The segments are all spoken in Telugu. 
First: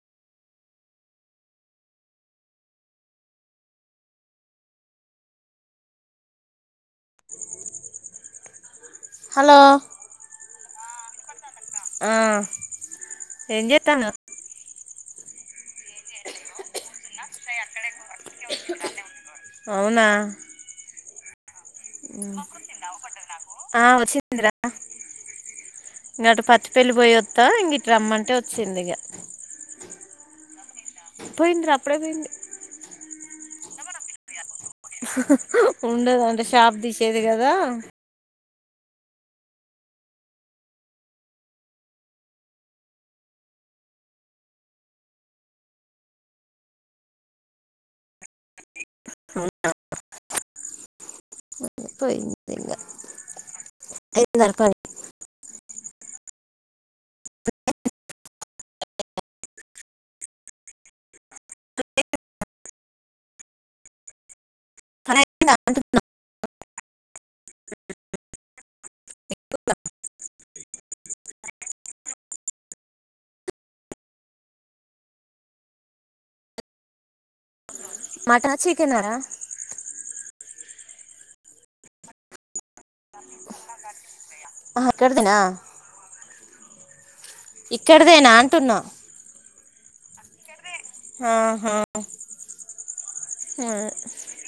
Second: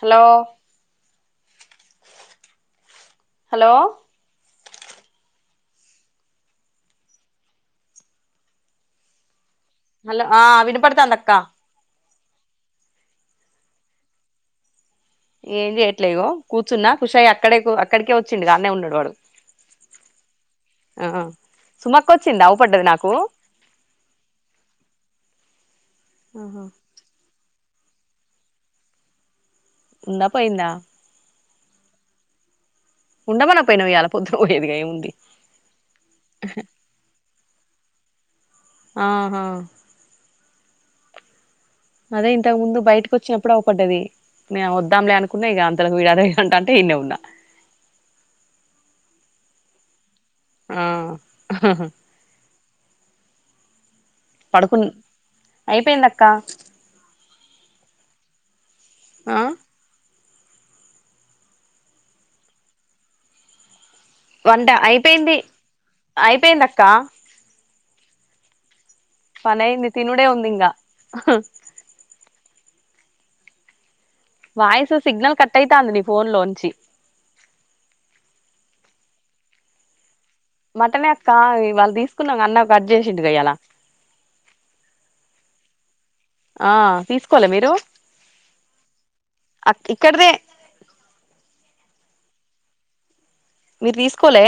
హలో హలో హలో హలో ఆ అవి పప్పడతాంది అక్కా అ ఎం జేతాను ఏం చేయట్లేగో కూర్చున్నా ఖుష అయి అక్కడే అక్కడికే వచ్చిండు అడినే ఉన్నాడు వాడు అవునా ఆ సుమక్క వచ్చింది అవుపడ్డది నాకు ఆ వచ్చిందిరా ఇంకాటి ఆహా పచ్చి పెళ్లి పోయస్తా ఇ రమ్మంటే వచ్చింది ఇక ఉందా పోయిందా పోయింది అప్పుడే పోయింది ఉండమన పోయినవ వాలళ పొ ఉండద అంటే షాప్ తీసేది కదా ఆ ఆహా అదే ఇంతకు ముందు బయటకి వచ్చినప్పుడు అవ్వ పడ్డది నే వద్దాంలే అనుకున్నా ఇక అంతలకు వడాద ఉంటా అంటే ఇన్న ఉన్నా అ ఆ పోయి ఎ తర్కడి అయిపోయింద అక్క ఆ వంట పని అయిపోయింది అయిందా అయిపోయింది అక్క అ మనంద త నుడే వందింగా వాయిసు సిగ్నల్ కట్ అయితాంది నీ ఫోన్ లోంచి మటన్ చికెనా రా మట్టనే అక్క ఈవాళ్ల తీసుకున్నాగా అన్న కట్ చేసిండుగా ఈయాల ఆ అక్కడ్దేనా ఆ తీ ఇక్కడదేను అంటున్నా ఇక్కడదే ఆహా హ్మ్ మీరు తీసుకోలే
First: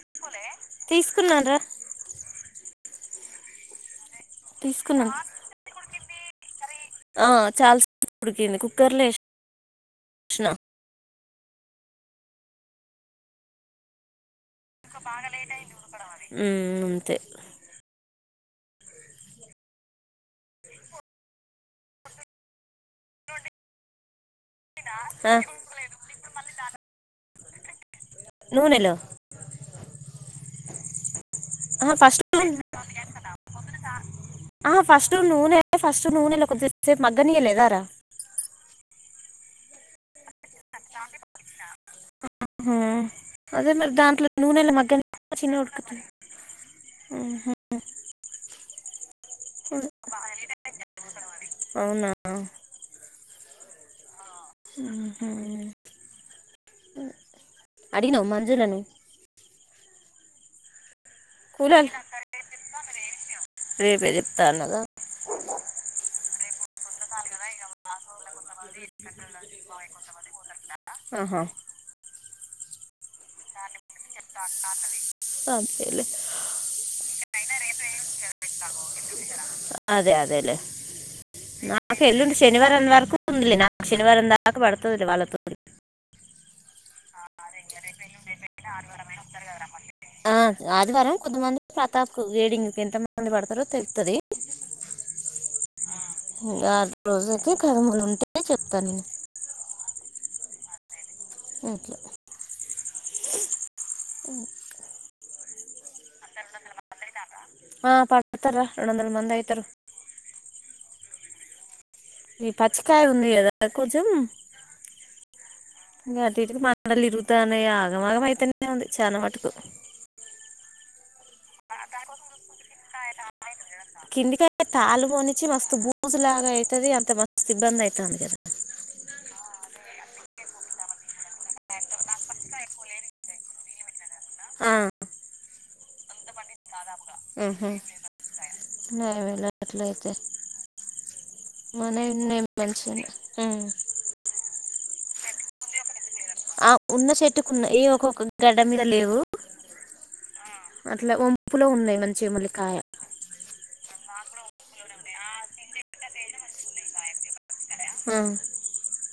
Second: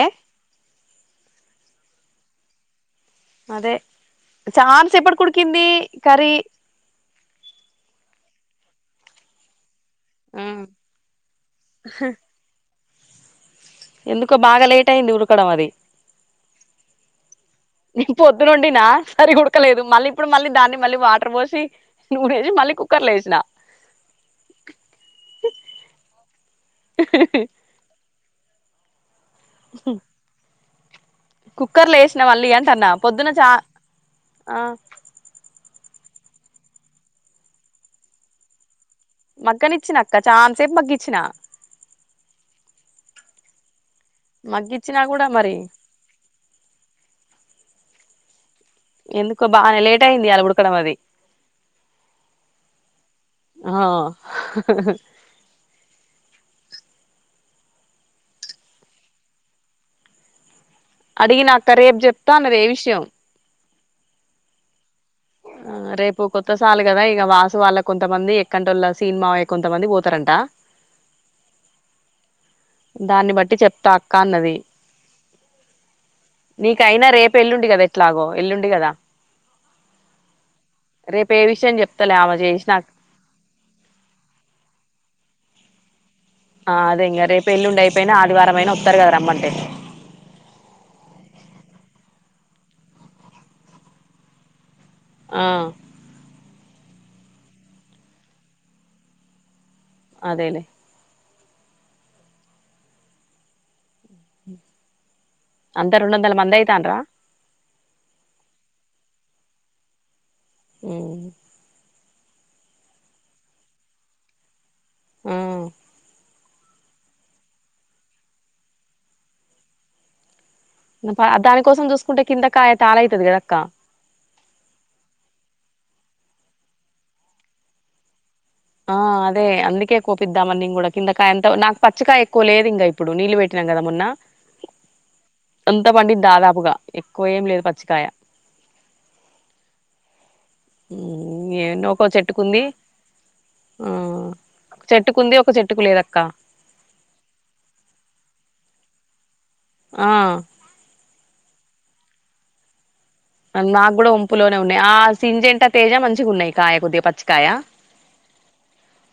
తీసుకున్నారా అదే చాన్ తీసుకున్నాను సేపటికి ఉడికింది కర్రీ ఆ చాలా స్ ఉడికింది కుక్కర్లో ఏస్ ఆ ఎందుక్ మ్మ్ అంతే పొద్దునోన్డినా సరిగుడకలేదు. మళ్ళీ ఇప్పుడు మళ్ళీ దాన్ని మళ్ళీ వాటర్ పోసి నూడేసి మళ్ళీ కుక్కర్లో వేసినా. ఆ నూనెలో కుక్కర్ లో ఆ ఏసినా ఫస్ట్ మళ్ళీ అంటాన్న పొద్దున్న చా ఆ ఫస్ట్ నూనె ఫస్ట్ నూనెలో కొంచెం సేప్ మగ్గనీయలేదా రా మగ్గనిచ్చినక్క చా హ అదే మర్ దాంట్లో నూనెళ మగ్గ మగ్గిచ్చినా కూడా చి మరి న్న ఉడుకుత ఎందుకో బానే లేట్ అయింది ఇయాల ఉడకడం అది అవునా హ అడినవ మంజులను అడిగినక్క కూలాలి రేపు చెప్తా అన్నది ఏ విషయం రేపే చెప్తా అన్నదా ఆ రేపు కొత్త సాలు కదా ఇగ వాసు వాళ్ళ కొంతమంది ఎక్కంటోళ్ళ సీను మామయ్య కొంతమంది పోతరంట ఆహా దాన్ని బట్టి చెప్తా అక్క అన్నది అంతేలే నీకయినా రేపు ఎల్లుండి కదా ఎట్లాగో ఎల్లుండి కదా అదే అదేలేే రేపు ఏ విషయం నాకు చెప్తలే ఆమె ఎల్లుండి చేసిన శనివారం వరకు నాకు శనివారం దాక పడుతదిలే వాళ్లతో ఆ అదే ఇంగా రేపు ఎల్లుండి అయిపోయినా ఆదివారమయినా వత్తరు కదా రమ్మంటే కో గేడింగ్ కి ఎంత మంది పడుతరో తెలుత్తది ఆ ఇంగ ఆ రోజుకి కర్మలు ఉంటే చెప్తాను నేను అదేలే ఒకే అంత రెండు వందల మంది ఐతాన్ర ఆ పడతారా రెండు వందల మంది అయితారు ఉ ఈ పచ్చికయ ఉంది గదా కొంచం ఆ అటు ఇట్ కి మండలు ఇరుగుతనయ్ ఆగంమాగం అయితేనే ఉంది చాలా మటుకు నాపత్ అక్క కిందికి తాళ్లు పోనిచ్చ మస్తు బూ బూజు లాగా ఐతది అంత మస్తు ఇబ్బంది ఐతంది కదా ఆ అదే అందుకే కోపిద్దామని నేను కూడా కిందకాయ అంత నాకు పచ్చకాయ ఎక్కువ లేదు ఇంకా ఇప్పుడు నీళ్ళు పెట్టినం కదా మొన్న ఆ అంతా పండిద్ ఉహు నాకు తెలువదు అట్ల అయితే ఎన్నో ఒక్క చెట్టుకుంది మంచిగానే ఉమ్. ఆ చెట్టుకుంది ఒక చెట్టుకు లేదక్క ఆ ఉన్న చెట్టుకు ఉన్న ఏ ఒక్కొక్క గడ్డ మీద లేవు ఆ ఉ అట్లా ఒంపులో ఉన్నాయి మంచి మూలికాయ నాకు కూడా ఉంపులోనే ఉన్నాయి ఆ సెంజేట తేజ మంచిగా ఉన్నాయి కాయ కొద్దిగా పచ్చికాయ ఆ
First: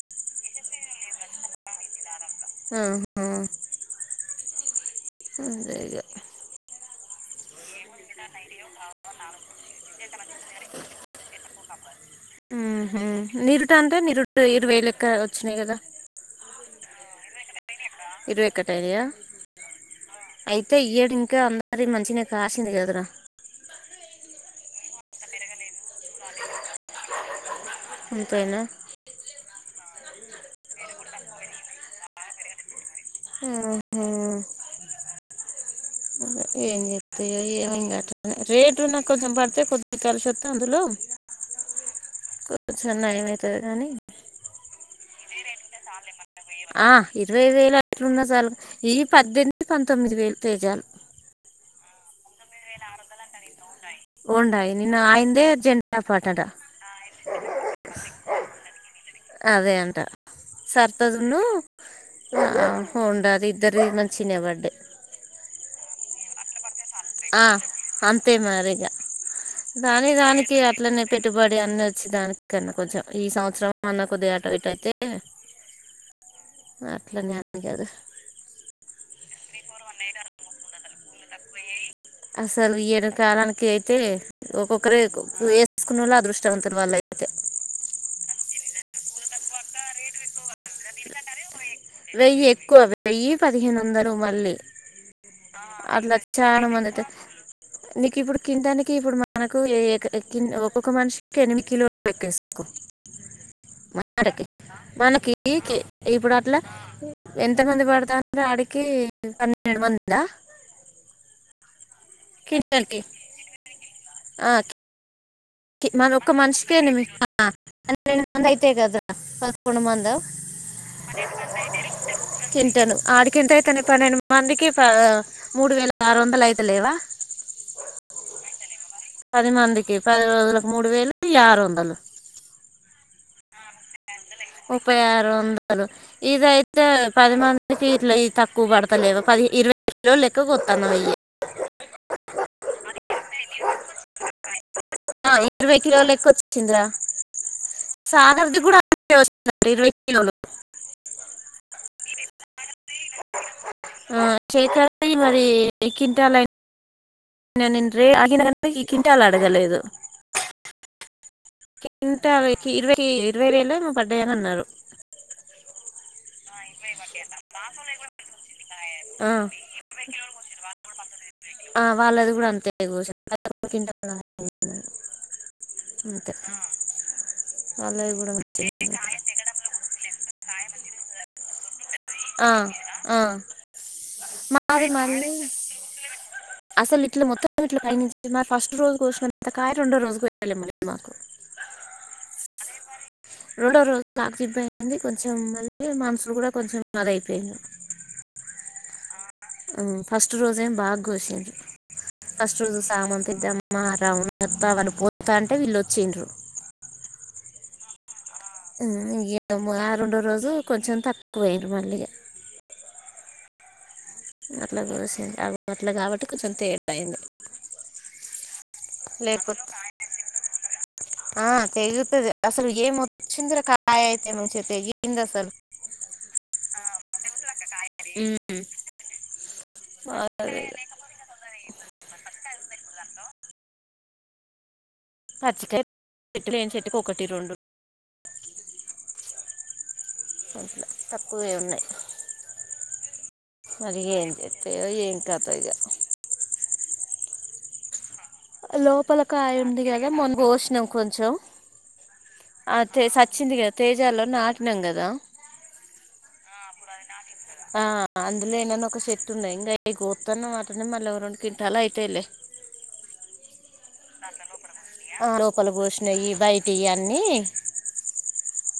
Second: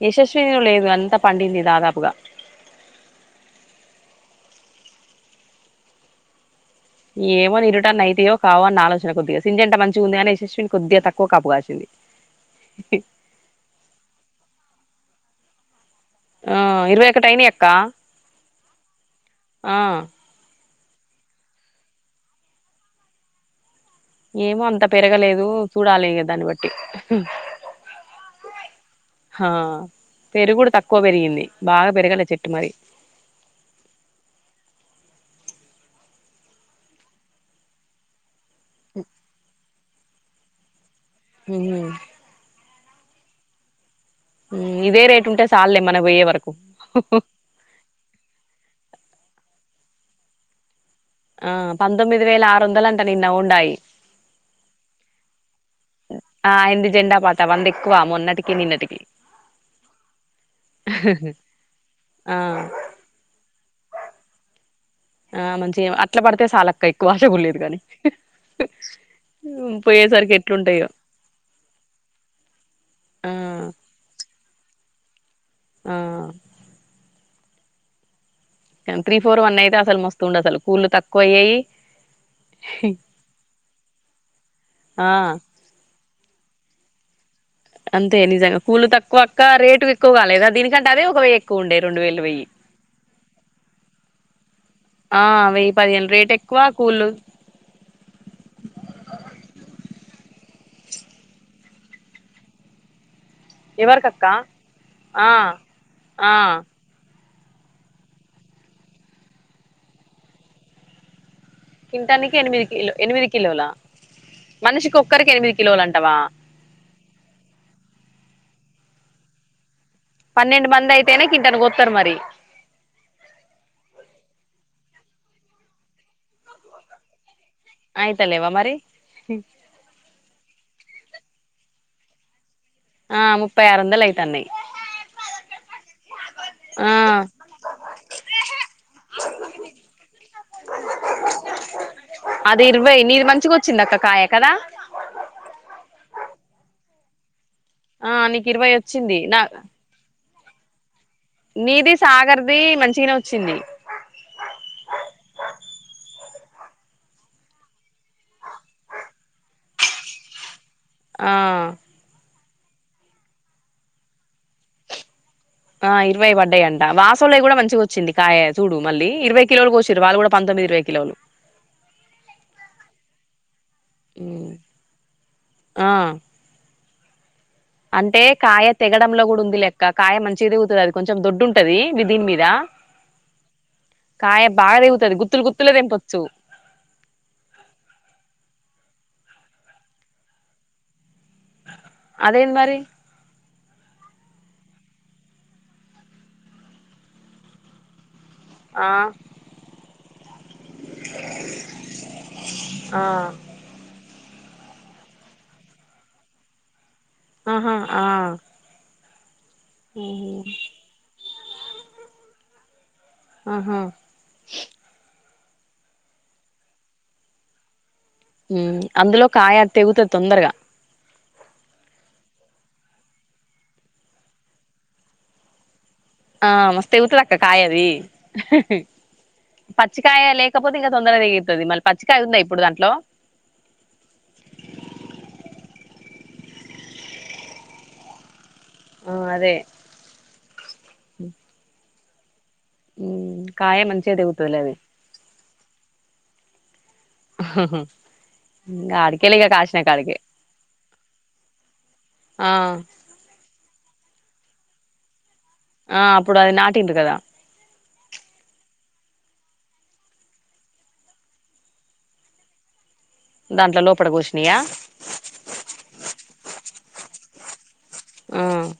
యశస్విను లేదు అంతా పండింది దాదాపుగా ఉ హు అంతేగా ఏమని ఇరుట్ ఉంటా నైటీయో కావో అన్న ఆలోచన కొద్దిగా సెంజేట మంచిగా ఉంది కాని యశస్విని కొద్దిగా తక్కువ కప్పుకాసింది ఉహు. నిరుట అంటే నిరుట ఇరవై లెక్క వచ్చినాయి గదా హ ఇరవై ఒకటి అయినాయ్ అక్క ఇరవై ఒకటి అయినాయ ఆ ఐతు అయితే ఇయ్యడు ఇంకా అందరి మంచిని కాసింది కదరా. ఏమో అంత పెరగలేదు చూడాలి ఇగ దాన్ని బట్టి అంతేనా ఆ పెరుగు కూడా తక్కువ పెరిగింది. బాగా పెరగల చెట్టు మరి. ఆ ఆ ఏం చెతాయో ఏమో ఇంగట రేట్ నా కొంచెం బర్తే కొంచెం కలిసొత్తే అందులో హుమ్ చూస్తన్నా ఏమయితది గానీ ఇదే రేటు ఉంటే చాలులే మనం పోయే వరకు ఆ ఇరవై వేలు అట్లున్నా చాలు ఈ పద్దెనిమిది పంతొమ్మిది వేలు పేజీలు ఆ పంతొమ్మిది వేల ఆరు వందలు అంట నిన్న ఉండాయి ఉండాయి నిన్న ఆయందే జెండా పాటట ఆ ఆయనది జెండా పాట వంద ఎక్కువ మొన్నటికి నిన్నటికి అదే అంట సర్తదును ఆ ఉండ అది ఇద్దరి మ చ్చినబడ్ ఆ మంచి అట్లా పడితే సాలక్క ఆ అంతే మరిగా దాని పోయేసరికి దానికి ఎట్లుంటాయో అట్లనే పెట్టుబడి అన్ని వచ్చి దానికన్నా కొంచెం ఈ ఆ సంవత్సరం అన్న కొద్దిగాట ఇటయితే ఏ ఆ అట్లాంగ కాదు త్రీ ఫోర్ వన్ అయితే అసలు మస్తు ఉంది అసలు పూలు తక్కువ అయ్యాయి. అసలు ఈడ కాలానికి అయితే ఒక్కొక్కరే ఆ వేసుకునే వాళ్ళే అదృష్టవంతులు వాళ్ళే. అదే అంతే నిజంగా పూలు తక్కువ అక్క రేట్ ఎక్కువ లేద దిని కంటే అదే ఒకవేళ ఎక్కువ. ఉండే రెండు వేలు వెయ్యి ఎక్కువ వెయ్యి పదిహేను వందలు మళ్ళీ, ఆ వెయ్యి పదిహేను అట్లా రేట్ ఎక్కువ చాలా మంది కూళ్ళు అవుతంది. నీకు ఇప్పుడు కిందానికి ఇప్పుడు మనకు ఎక్కిన్ ఒక మనిషికి ఎనిమిది కిలోలు లెక్కేసుకో. ఎవరికి అక్కా మాటకి ఆ ఆ. ఎంత మంది పడతాన్రు ఆడికి పన్నెండు మందా. తింటానికి ఎనిమిది కిలో కింటాల్కి ఎనిమిది కిలోలా ఆ మనిషికి ఒక్కరి. మన ఒక్క మనిషికేమి రెండు మ అయి. అంతే కద సన్ పదాకొండు మంద పన్నెండు మంది అయితేనే కింటానికి కోత్తరు మరి తింటాను ఆడికి ఎంత అయితను పన్నెండు మందికి. ఆ మూడు వేల ఆరు వందలు అయితలేవా. అయితలేవా మరి. పది మందికి పది రోజులకు మూడు వేలు ఈ ఆరు వందలు ఆ ముప్పై ఆరు వందలు అయింది ముప్పై ఆరు వందలు ఇదయితే ఆ పదిమందికిీ ఇట్ల ఈ తక్కువ పడతలేవా పది ఇరవై కిలోలు ఎక్కువ పోతన్నాయి చిన్నక్క కాయ కదా చింది రా ఆ నీకు సాగార్ది ఇరవై కూడా అట్లనే నా వచ్చింది అక్క ఇరవై కిలోలు నీది సాగర్ ది మంచిగనే వచ్చింది ఆ, శేఖర్ ది ననిన్ రీ ఆగన ఈ కింటాలు అడగలేదు ఆ కింటావి ఇరవై ఇరవై వేలొ ఏమొ పడ్డాయనన్నారు ఆ ఇరవై వడ్డాయంట వాసోల్లయ్ కుడ మంచిగా వచ్చింది కాయ చూడు మళ్ళీ ఆ ఇరవై కిలోలు వచ్చరారు వాళ్ళు కూడా పంతొమ్మిది ఇరవై కిలోలు ఆ వాళ్ళది కూడా అంతే క్వింటాల్ ఆ అంతే వాళ్ళది అంటే కూడా కాయ తెగడంలో గుడ ఉందిలె అక్క కాయ మంచిగ తేగుతది అది కొంచెం దొడ్డుంటది వి దీని మీద ఆ ఆ కాయ బాగ మాది తెగుతది మళ్ళీ గుత్తులు గుత్తుల్గ దెంపచ్చు అసలు ఇట్లా అంతకాయ రెండ రోజుకు [inaudible] [unintelligible] అదేంద్మరి రొండొ రోజు [inaudible] కొంచెం మళ్ళీ మనుషులు కూడా కొంచెం అది అయిపోయింది ఆ ఉ ఫస్ట్ రోజేంమో బాగ కోసిండ్రు ఫస్ట్ రోజు ఆ సామా పెద్దామ్మా రా త్త వాళ్ పోత్తాంటే వీళ్ళొచ్చిండ్రు ఆహా ఆ మ్ రెండో రోజు కొంచెం తక్ పొయిర్రు మల్లిగా ఆహా అట్లగోసిర్ర అట్ల కాబట్టి కొంచెం తేట్ అయింది ఉ అందులో లేకపోతే కాయ తెగుతది తొందరగా ఆ తెగుతది అసలు ఏం వచ్చింద్ర కాయ అయితె మంచిగ తెగింది అసలు ఆ మస్త్ ఎగుతది అక్క కాయ అదీ ఉమ్. పచ్చికాయ లేకపోతే ఇంకా తొందరగా తెగితది మళ్ళి పచ్చికాయ ఉందా ఇప్ప్ ఇప్పుడ్ దాంట్లో పచ్చికయ్ పెట్లేని చెట్టుకి ఒకటి రెండు ఆ అదే తక్కువే ఉన్నాయి కాయ మరి మంచిగా ఏం తెగుతదిలే అది చెత్తయె ఏం కతో ఇగ ఆహాహ లోపల కాయ ఉంది కదా మొన్ కోష్ణం కొంచెం ఆ అతె సచ్చింది కద్ తేజాలొ నాకినం గదా ఆ అప్పుడు అది నాటిండ్రు కదా తున్నాయి ఇంగవి కోత్తున్నం అట్లనే మళ్ళ రెండు కింటాలు అయితయిలె దాంట్ల లో ఆ లోపల బోషినయీ బయటయీ అన్నీ అయ్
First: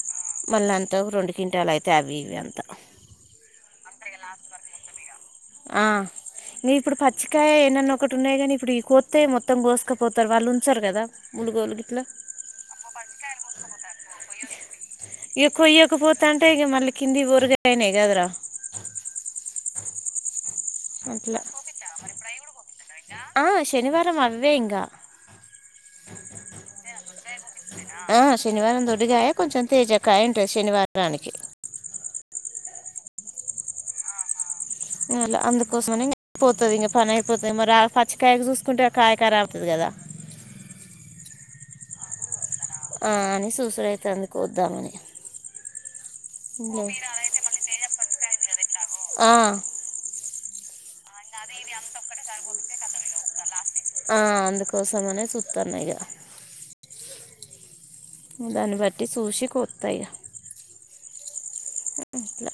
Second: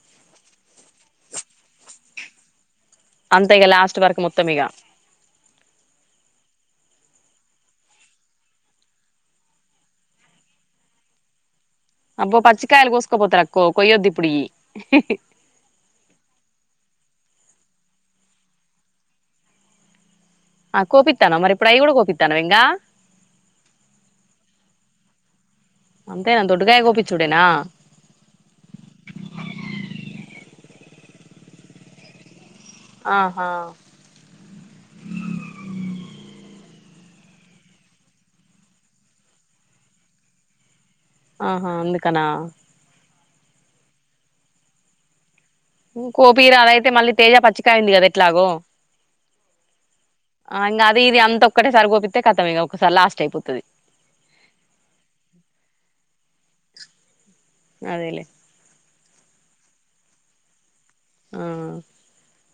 మళ్ళ అంతవ్ రెండు కింటాలెయితయ్ అవి ఇవి అంత అంత ఇగ లాస్ట్ వరకు మొత్తం ఇగ ఆ నీకు ఇప్పుడు పచ్చికాయె ఏన్నన్న ఒకటి ఉన్నాయి కని ఇప్పుడు కోత్తె మొత్తం కోస్కపోతార్ వాళ్ళు ఉంచర్ కదా ములుగోలుగ్ అబ్బ పచ్చికాయలు కోసకపోతరక్కో కొయ్యొద్దు ఇప్పుడియ్యి ఇక కొయ్యకపోతా అంటే ఇక మళ్ళీ కింది ఓర్గయిని కదరా ఆ అట్ల కోపిత్తన్నవ మరి ఇప్పుడు అయి కూడా కోపిత్తన్నవ ఇంగా ఆ శనివారం అవ్వే ఇంక అంతేన దొడ్డుగాయ గోపి ఇచ్చుడేన ఆ శనివారం దొడ్డిగాయ కొంచెం తేజకాయ ఉంటది శనివారానికి ఆహా ఏమ్ లే అందుకోసమని పోతది ఇంగ పని అయిపోతది మరి ఆ పచ్చికాయకి చూసుకుంటే కాయ కరాబయితది కదా ఆహ అందుకనా ఆ అని సూసుడైతంది కోద్దామని కోపీయరాదయితే మళ్ళీ తేజ పచ్చికాయ ఉంది కద ఎట్లాగొ ఆయ్ అ ఇంగ అది ఇది అంత ఒక్కటే సారి కోపిత్తే కతం ఇగ ఒకసారి లాస్ట్ అయిపోతది ఆ అందుకోసమనే చుత్తన్న ఇగ అదేలే దాన్ని బట్ టి సూసి కోత్తయి ఇగ ఆ ఇట్ల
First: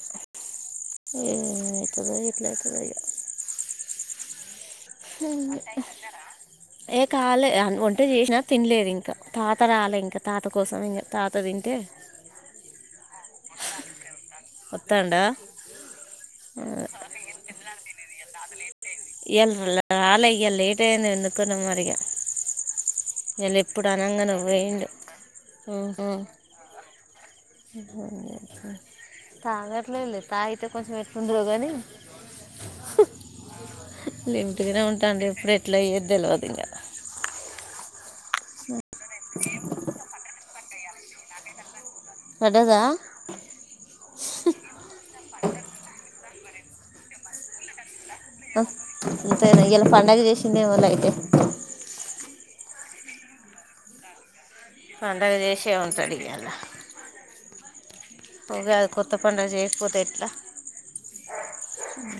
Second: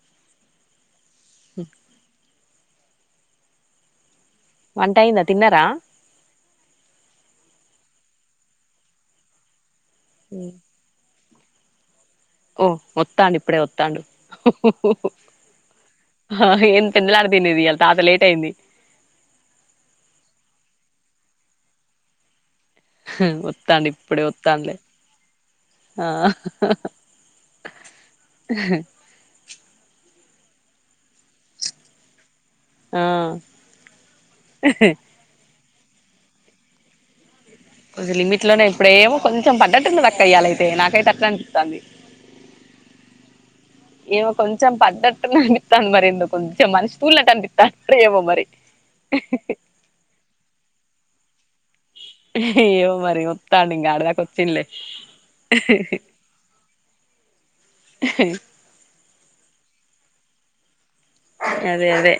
ఏదేమైతదో ఏమో ఎట్లైతదొ ఇగ వంట అయింద తిన్నార ఏ కాలే వంట చేసినా తిన్లేదు ఇంకా త తాత రాలే ఇంక తాత కోసం ఇగ తాత దింటే ఓ ఒత్తాండు ఇప్పుడె ఒత్తాండు హొ ఒ వత్తాండా హొ ఎం తిన్న దాకా తిన్లేదు ఇయ్యాల తాత లేట్ అయింది అందుక నో మరి ఇగ ఇయాళ వత్తాండు ఎప్పుడు ఇప్పుడే అనంగనో వత్తాండులే పోయిండు ఆ తాగట్లే లే తాగితే కొంచమెట్లుంటదో గానీ ఆ లిమిట్గానే ఉంటాండు ఎప్పుడు ఎట్లయ్యేది తెల్వదు ఇంగ కొది లిమిట్ లోనే ప్రేమ కొంచం పడ్డట్టుంద కయ్యాలయితే నాకైతే అట్లనే అనిపిత్తాంది పడ్డదా ఏమో కొంచెం పడ్డట్టున్నది అనిపింతాంది మరి ఏందో కొంచెం మనిషి తూలినట్టు అనిపిత్తంది మంత ఎలా పండగ జేసింది వల అతే ఏవో మరి వత్తాండు ఇగ ఆడ దాకా ఒత్ పండగ చేసే ఉంటాడు కదా ఉగాది కొత్త పండుగ చేసి పోతేట్లా అదే అదే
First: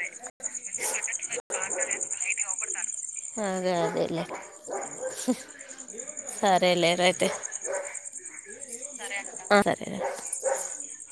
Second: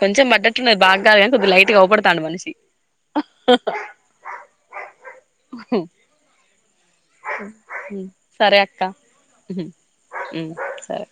కొంచెం బట్టట్న్నా బా కొద్ది లైట్ గా అవుపడుతాండు మనిషి అదే అదేలే సరేలే రా అయితే క్క సరేరా సరే